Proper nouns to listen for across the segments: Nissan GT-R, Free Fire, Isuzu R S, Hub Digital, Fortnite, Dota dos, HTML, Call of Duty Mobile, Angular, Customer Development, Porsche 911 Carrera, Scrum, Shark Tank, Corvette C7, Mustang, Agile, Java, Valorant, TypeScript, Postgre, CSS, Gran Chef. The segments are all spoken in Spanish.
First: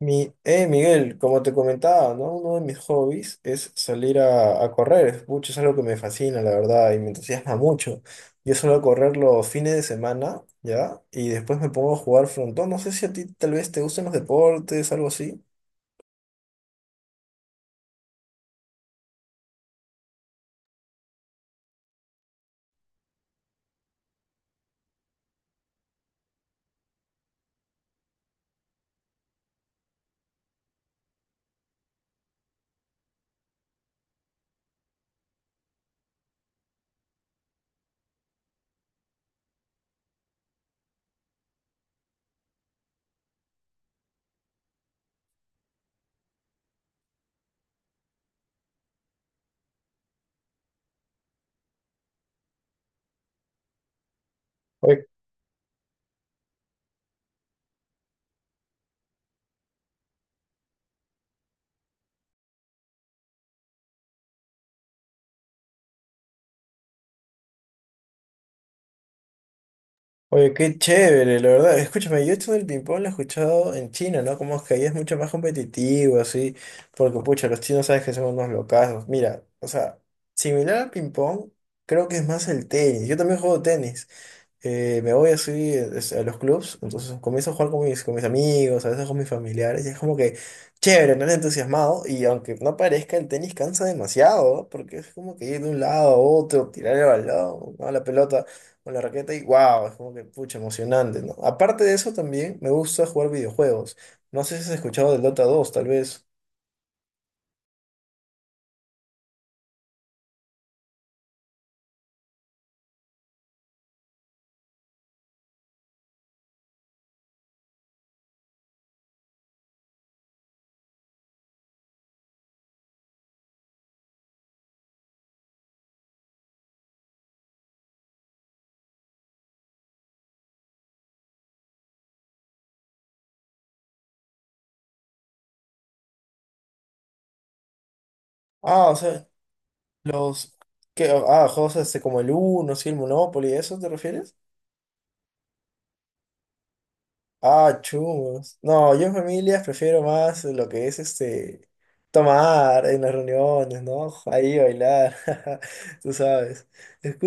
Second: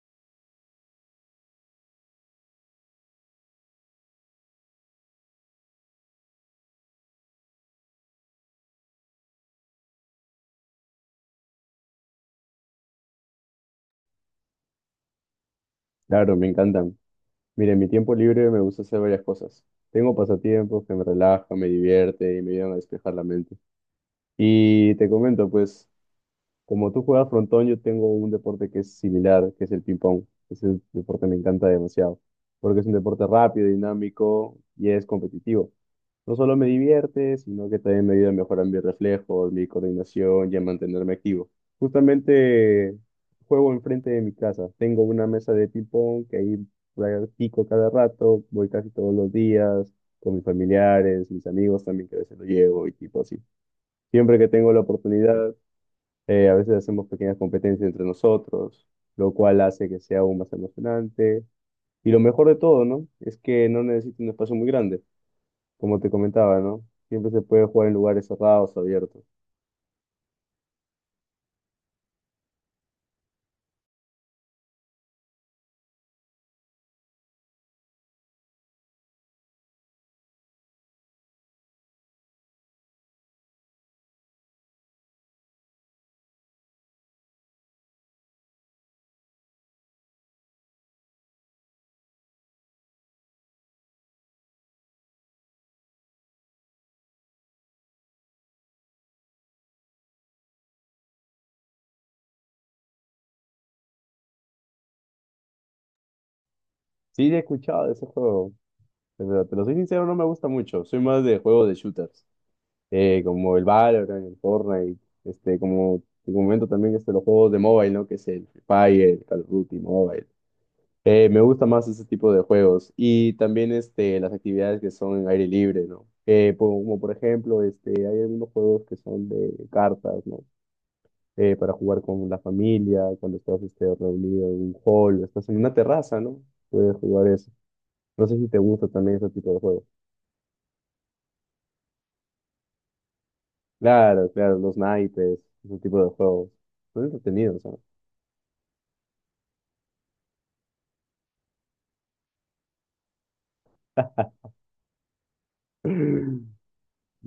Miguel, como te comentaba, ¿no? Uno de mis hobbies es salir a correr. Es algo que me fascina, la verdad, y me entusiasma mucho. Yo suelo correr los fines de semana, ¿ya? Y después me pongo a jugar frontón. No sé si a ti tal vez te gusten los deportes, algo así. Claro, me encantan. Mire, en mi tiempo libre me gusta hacer varias cosas. Tengo pasatiempos que me relajan, me divierten y me ayudan a despejar la mente. Y te comento, pues, como tú juegas frontón, yo tengo un deporte que es similar, que es el ping-pong. Ese deporte me encanta demasiado, porque es un deporte rápido, dinámico y es competitivo. No solo me divierte, sino que también me ayuda a mejorar mis reflejos, mi coordinación y a mantenerme activo. Justamente juego enfrente de mi casa. Tengo una mesa de ping-pong que ahí practico cada rato, voy casi todos los días con mis familiares, mis amigos también que a veces lo llevo y tipo así. Siempre que tengo la Oye, oportunidad, a veces hacemos pequeñas competencias entre nosotros, lo cual hace que sea aún más emocionante. Y lo mejor de todo, ¿no? Es que no necesita un espacio muy grande, como te comentaba, ¿no? Siempre se puede jugar en lugares cerrados, abiertos. oye, qué chévere, la verdad. Escúchame, yo esto del ping-pong lo he escuchado en China, ¿no? Como es que ahí es mucho más competitivo, así. Porque, pucha, los chinos sabes que son unos locazos. Mira, o sea, similar al ping-pong. Creo que es más el tenis. Yo también juego tenis. Me voy así a los clubs, entonces comienzo a jugar con mis amigos, a veces con mis familiares, y es como que chévere, no entusiasmado, y aunque no parezca, el tenis cansa demasiado, ¿no? Porque es como que ir de un lado a otro, tirar el balón, ¿no? La pelota con la raqueta, y wow, es como que pucha, emocionante, ¿no? Aparte de eso, también me gusta jugar videojuegos. No sé si has escuchado del Dota dos tal vez. Sí, he escuchado de ese juego, pero te lo soy sincero, no me gusta mucho. Soy más de juegos de shooters, como el Valorant, el Fortnite, como te comento también, los juegos de mobile, ¿no? Que es el Free Fire, el Call of Duty Mobile. Me gusta más ese tipo de juegos y también, las actividades que son en aire libre, ¿no? Como por ejemplo, hay algunos juegos que son de cartas, ¿no? Para jugar con la familia, cuando estás, reunido en un hall, o estás en una terraza, ¿no? Puedes jugar eso. No sé si te gusta Ah, o también sea, ese tipo de juegos. los... que Ah, juegos este, como el Uno, sí, el Monopoly, ¿a eso te Claro, refieres? claro, los naipes, ese tipo de juegos. Son entretenidos, ¿no? Ah, chumos. No, yo en familias prefiero más lo que es este tomar en las reuniones, ¿no? Ahí bailar, tú sabes.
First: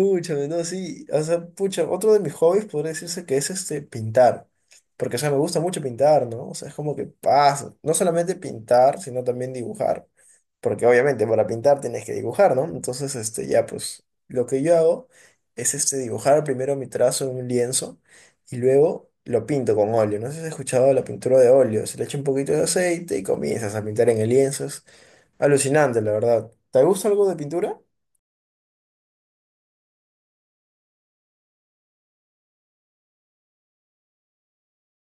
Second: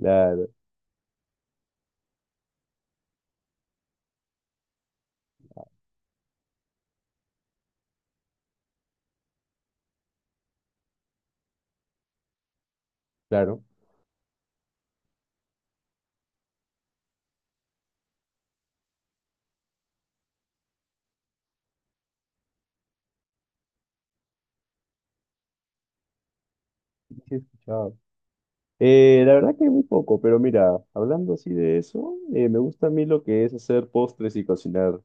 Claro, no, sí. O sea, pucha, otro de mis hobbies podría decirse que es este pintar. Porque, o sea, me gusta mucho pintar, ¿no? O sea, es como que pasa. No solamente pintar, sino también dibujar. Porque obviamente para pintar tienes que dibujar, ¿no? Entonces, este, claro. ya, pues, lo que yo hago es este dibujar primero mi trazo en un lienzo y luego lo pinto con óleo. No sé si has escuchado la pintura de óleo. Se le echa un poquito de aceite y comienzas a pintar en el lienzo. Es alucinante, la verdad. ¿Te gusta Sí, algo he de pintura? escuchado. La verdad que muy poco, pero mira, hablando así de eso, me gusta a mí lo que es hacer postres y cocinar.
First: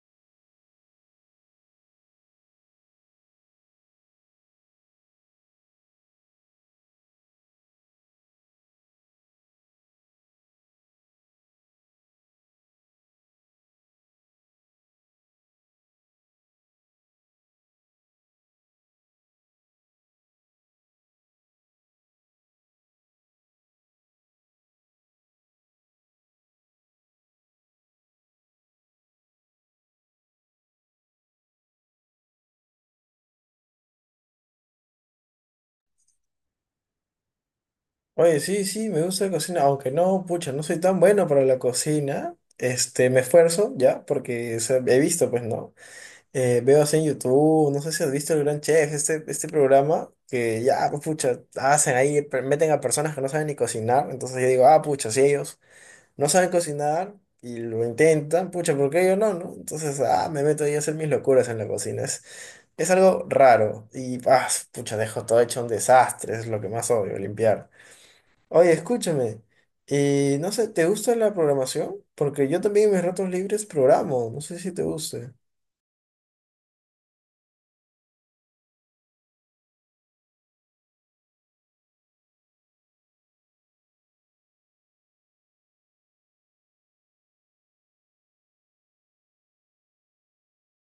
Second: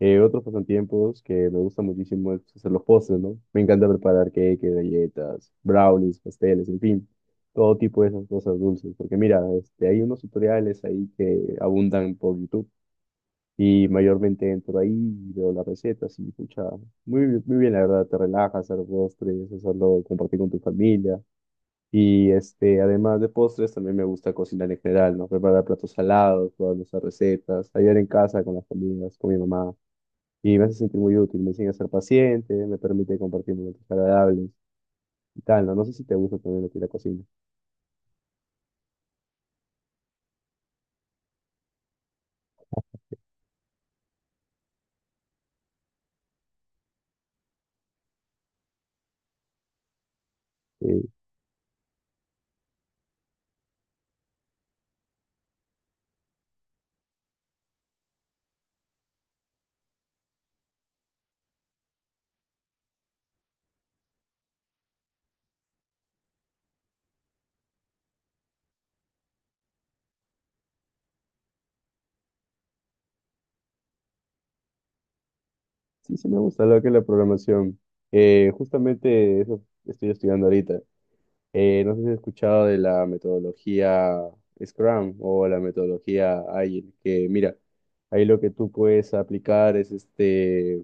Otros pasatiempos que me gusta muchísimo es hacer los postres, ¿no? Me encanta preparar cake, galletas, brownies, pasteles, en fin, todo tipo de esas cosas dulces. Porque mira, hay unos tutoriales ahí que abundan por YouTube y mayormente entro ahí y veo las recetas y, pucha, muy, muy bien, la verdad, te relajas hacer postres, hacerlo, compartir con tu familia. Y, además de postres, también me gusta cocinar en general, ¿no? Preparar platos salados, probar nuestras recetas, ayudar en casa con las comidas, con mi mamá. Y me hace sentir muy útil, me enseña a ser paciente, me permite compartir momentos agradables y tal, ¿no? No sé si te gusta también lo que es la cocina. Oye, sí, sí, me gusta la cocina, aunque no, pucha, no soy tan bueno para la cocina. Este, me esfuerzo ya, porque o sea, he visto, pues, ¿no? Veo así en YouTube, no sé si has visto el Gran Chef, este programa que ya, Eh, pues, pucha, hacen ahí, meten a personas que no saben ni cocinar, entonces yo digo, ah, pucha, si ellos no saben cocinar y lo intentan, pucha, ¿por qué yo no, no? Entonces, ah, me meto ahí a hacer mis locuras en la cocina. Es algo raro y, ah, pucha, dejo todo hecho un desastre, es lo que más odio, limpiar. Oye, escúchame, y no sé, ¿te gusta la programación? Porque yo también en mis ratos libres programo, no sé si te guste. sí, sí me gusta lo que es la programación. Justamente eso estoy estudiando ahorita. No sé si has escuchado de la metodología Scrum o la metodología Agile, que mira, ahí lo que tú puedes aplicar es,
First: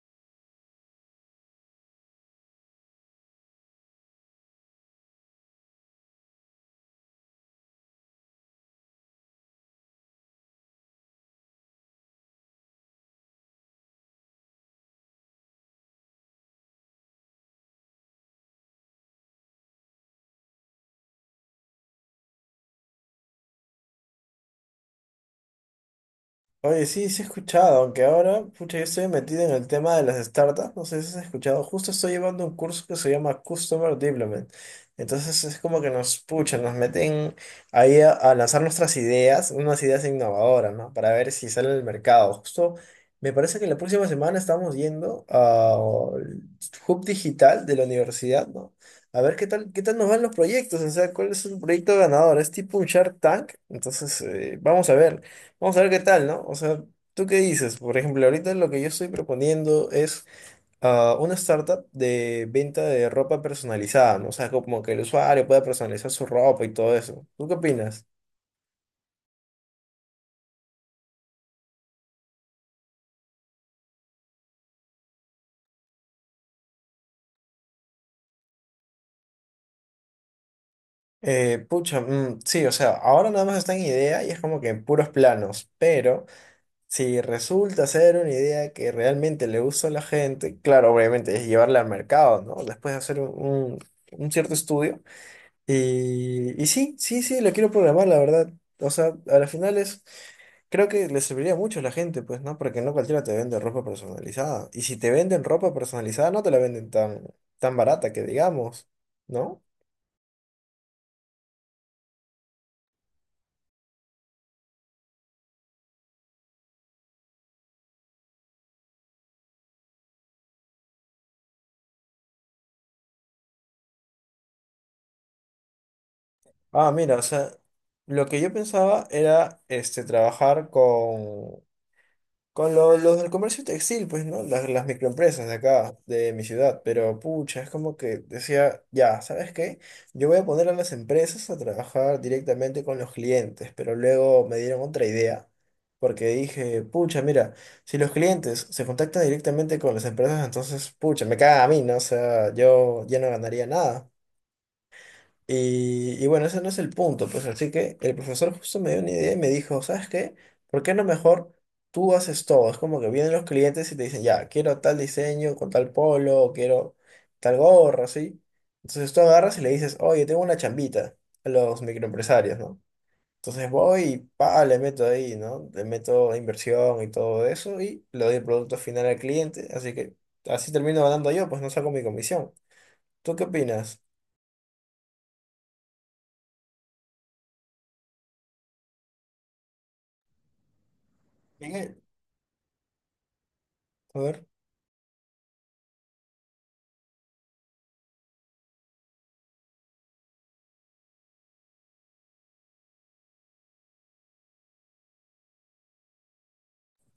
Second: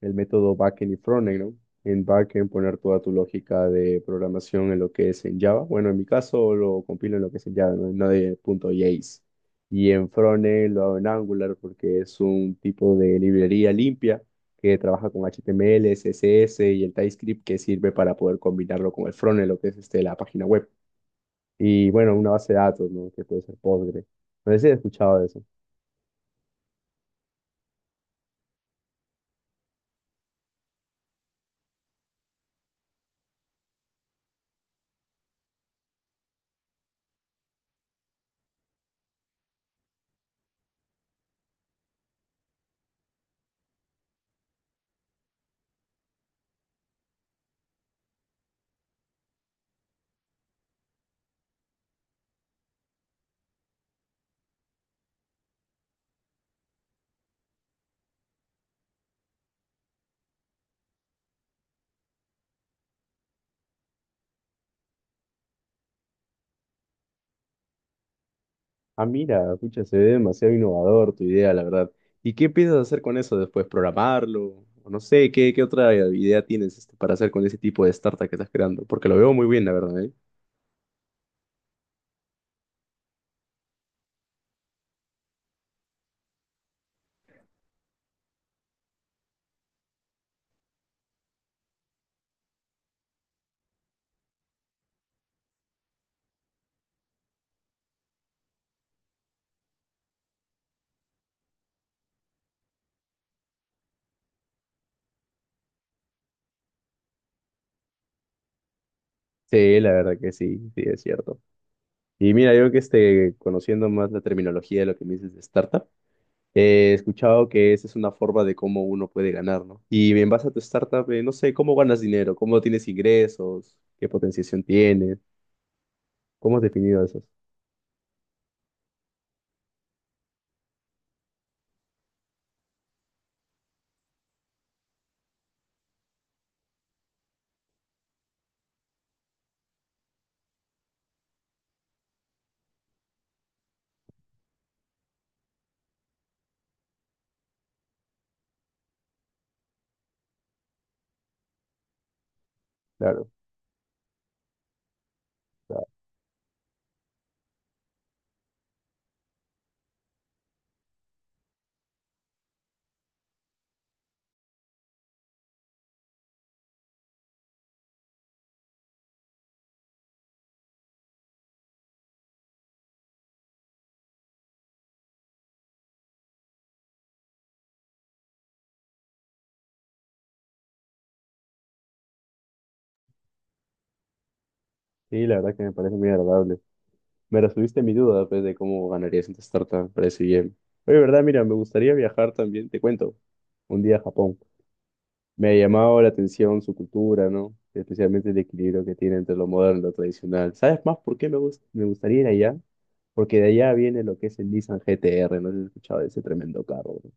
el método backend y frontend, ¿no? En backend poner toda tu lógica de programación en lo que es en Java. Bueno, en mi caso lo compilo en lo que es en Java, no, no de punto .js. Y en frontend lo hago en Angular porque es un tipo de librería limpia que trabaja con HTML, CSS y el TypeScript que sirve para poder combinarlo con el frontend, lo que es, la página web. Y bueno, una base de datos, ¿no? Que puede ser Postgre. No sé si he escuchado de eso. Oye, sí, sí he escuchado, aunque ahora, pucha, yo estoy metido en el tema de las startups, no sé si has escuchado, justo estoy llevando un curso que se llama Customer Development. Entonces es como que nos puchan, nos meten ahí a lanzar nuestras ideas, unas ideas innovadoras, ¿no? Para ver si sale al mercado. Justo me parece que la próxima semana estamos yendo al Hub Digital de la universidad, ¿no? A ver qué tal nos van los proyectos, o sea, cuál es el proyecto ganador. Es tipo un Shark Tank, entonces vamos a ver. Vamos a ver qué tal, ¿no? O sea, ¿tú qué dices? Por ejemplo, ahorita lo que yo estoy proponiendo es una startup de venta de ropa personalizada, ¿no? O sea, como que el usuario pueda personalizar su ropa y todo eso. ¿Tú qué opinas? Ah, mira, escucha, se ve demasiado innovador tu idea, la verdad. ¿Y qué piensas hacer con eso después? ¿Programarlo? O no sé, ¿qué otra idea tienes, para hacer con ese tipo de startup que estás creando? Porque lo veo muy bien, la verdad, ¿eh? Sí, o sea, ahora nada más está en idea y es como que en puros planos, pero si resulta ser una idea que realmente le gusta a la gente, claro, obviamente es llevarla al mercado, ¿no? Después de hacer un un cierto estudio. Sí, sí, sí, lo quiero programar, la verdad. O sea, a la final es, creo que le serviría mucho a la gente, pues, ¿no? Porque no cualquiera te vende ropa personalizada. Y si te venden ropa personalizada, no te la venden tan barata que digamos, ¿no? Sí, la verdad que sí, sí, es cierto. Y mira, yo que esté conociendo más la terminología de lo que me dices de startup, he escuchado que esa es una forma de cómo uno puede ganar, ¿no? Y en base a tu startup, no sé, ¿cómo ganas dinero? ¿Cómo tienes ingresos? ¿Qué potenciación tienes? ¿Cómo has Ah, definido mira, o eso? sea, lo que yo pensaba era, este, trabajar con. Con los del comercio textil, pues, ¿no? Las microempresas de acá, de mi ciudad. Pero, pucha, es como que decía, ya, ¿sabes qué? Yo voy a poner a las empresas a trabajar directamente con los clientes, pero luego me dieron otra idea. Porque dije, pucha, mira, si los clientes se contactan directamente con las empresas, entonces, pucha, me caga a mí, ¿no? O sea, yo ya no Claro, ganaría nada. claro. Y bueno, ese no es el punto, pues así que el profesor justo me dio una idea y me dijo, ¿sabes qué? ¿Por qué no mejor tú haces todo? Es como que vienen los clientes y te dicen, ya, quiero tal diseño con tal polo, quiero tal gorra, ¿sí? Entonces tú agarras y le dices, oye, tengo una chambita a los microempresarios, ¿no? Entonces voy y pa, le meto ahí, ¿no? Le meto inversión y todo eso y le doy el producto final al cliente, así que así termino ganando yo, pues no saco mi comisión. ¿Tú qué opinas? Sí, la verdad que me parece muy agradable. Me resolviste mi duda, pues, de cómo ganarías en tu startup. Me parece bien. Oye, ¿verdad? Mira, me gustaría Miguel, viajar también, te cuento, un día a a Japón. ver. Me ha llamado la atención su cultura, ¿no? Especialmente el equilibrio que tiene entre lo moderno y lo tradicional. ¿Sabes más por qué me gustaría ir allá? Porque de allá viene lo que es el Nissan GT-R, no sé si has escuchado de ese tremendo carro. Bro.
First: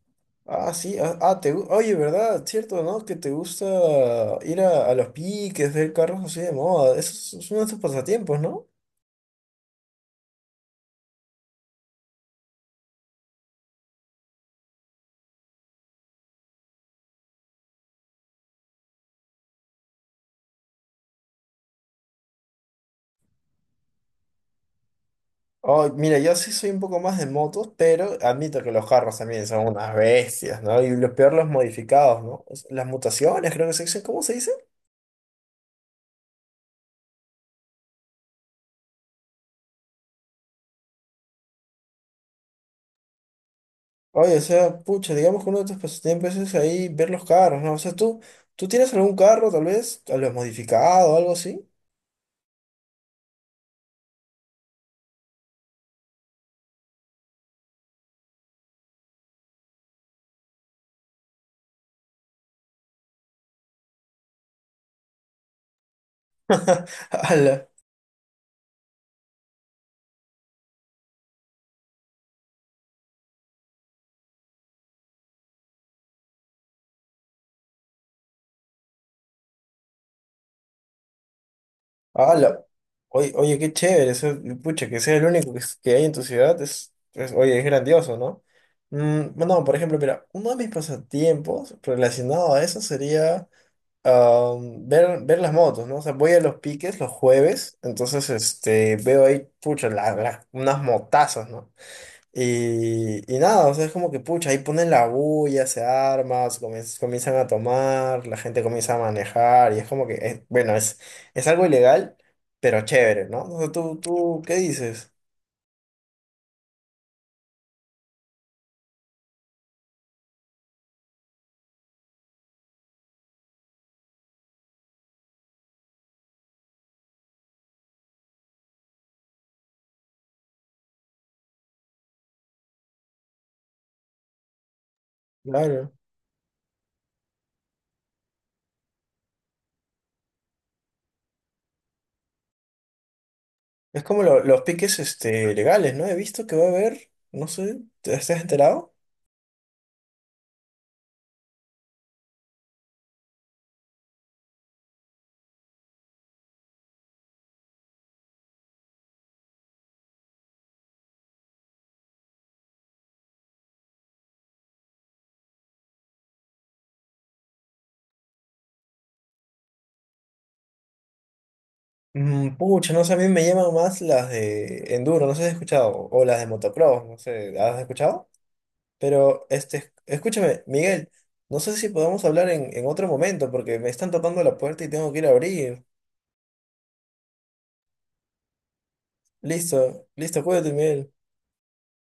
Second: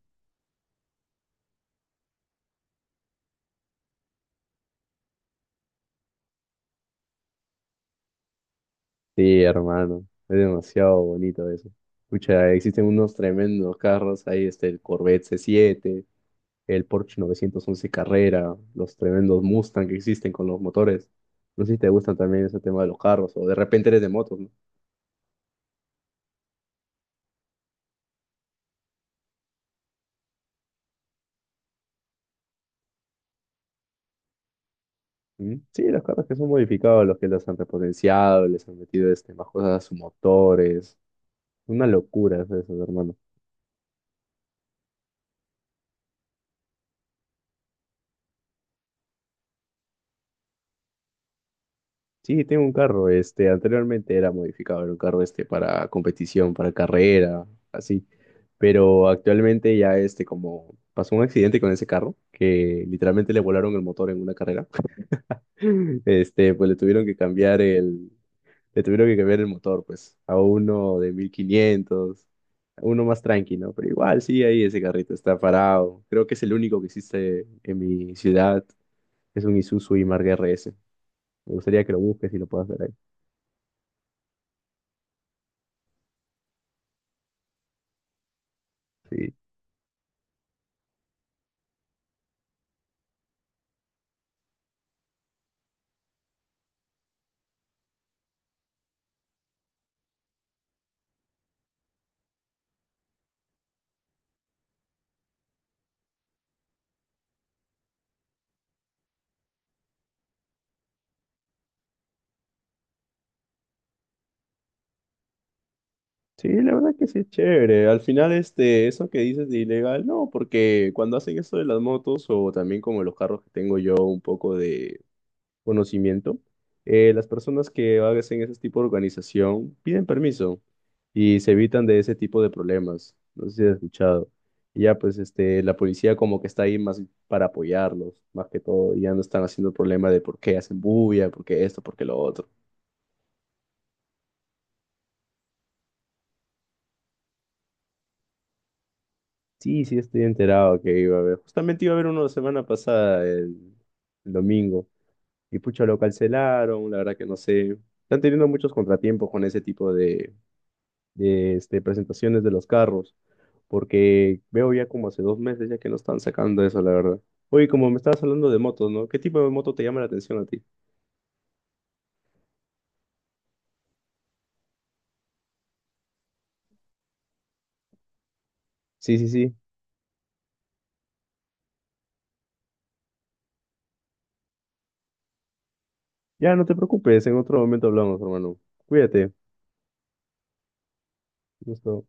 Ah, sí, ah, ah, te, oye, ¿verdad? Cierto, ¿no? Que te gusta ir a los piques, ver carros así de moda. Eso es uno de tus pasatiempos, ¿no? Sí, hermano, es demasiado bonito eso. Escucha, existen unos tremendos carros, ahí está el Corvette C7, el Porsche 911 Carrera, los tremendos Mustang que existen con los motores. No sé si te gustan también ese tema de los carros, o de repente eres de motos, ¿no? Oh, mira, yo sí soy un poco más de motos, pero admito que los carros también son unas bestias, ¿no? Y lo peor, los modificados, ¿no? O las mutaciones, creo que se dicen, ¿cómo se dice? Mm, sí, los carros que son modificados, los que los han repotenciado, les han metido, más cosas a sus motores. Una locura es eso, hermano. Oye, o sea, pucha, digamos que uno de tus pasatiempos es ahí ver los carros, ¿no? O sea, tú tienes algún carro, tal vez, a lo modificado o algo así. Sí, tengo un carro, anteriormente era modificado, era un carro este para competición, para carrera, así. Pero actualmente ya, como pasó un accidente con ese carro, que literalmente le volaron el motor en una carrera, pues Ala. Le tuvieron que cambiar el motor, pues, a uno de 1500, uno más tranqui, ¿no? Pero igual sí, ahí ese carrito está parado. Creo que es el único que existe en mi ciudad, es un Isuzu y R S. Me gustaría que lo busques Ah, y lo puedas ver ahí. Oye, qué chévere, pucha, que sea el único que, que hay en tu ciudad, es- oye, es grandioso, ¿no? Mm, Sí. no, por ejemplo, mira, uno de mis pasatiempos relacionado a eso sería ver las motos, ¿no? O sea, voy a los piques los jueves, entonces este, veo ahí, pucha, unas motazas, ¿no? Y nada, o sea, es como que pucha, ahí ponen la bulla, se arma, se comien comienzan a tomar, la gente comienza a manejar, y es como que, es- bueno, es algo ilegal, pero chévere, ¿no? O sea, ¿tú, tú qué dices? Sí, la verdad que sí es chévere. Al final, eso que dices de ilegal, no, porque cuando hacen eso de las motos o también como los carros que tengo yo un poco de conocimiento, las personas que hacen ese tipo de organización piden permiso y se evitan de ese tipo de problemas. No sé si has escuchado. Y ya, pues, la Claro. policía como que está ahí más para apoyarlos, más que todo, y ya no están haciendo el problema de por qué hacen bulla, por qué esto, por qué lo otro. Es como los piques este, legales, ¿no? He visto que va a haber, no sé, ¿te estás enterado? Sí, sí, estoy enterado que iba a haber. Justamente iba a haber uno la semana pasada, el domingo. Y pucha, lo cancelaron, la verdad que no sé. Están teniendo muchos contratiempos con ese tipo de presentaciones de los carros, porque veo ya como hace 2 meses ya que no están sacando eso, la verdad. Oye, como me estabas hablando de motos, ¿no? ¿Qué tipo de moto te llama la atención a ti? Mm, pucha, no sé, a mí me llaman más las de enduro, no sé si has escuchado, o las de motocross, no sé, ¿has escuchado? Sí, sí, Pero, sí. este, escúchame, Miguel, no sé si podemos hablar en otro momento porque me están tocando la puerta y tengo que ir a abrir. Ya, no te preocupes, en otro momento hablamos, hermano. Cuídate. Listo, listo, cuídate, Miguel. Gusto.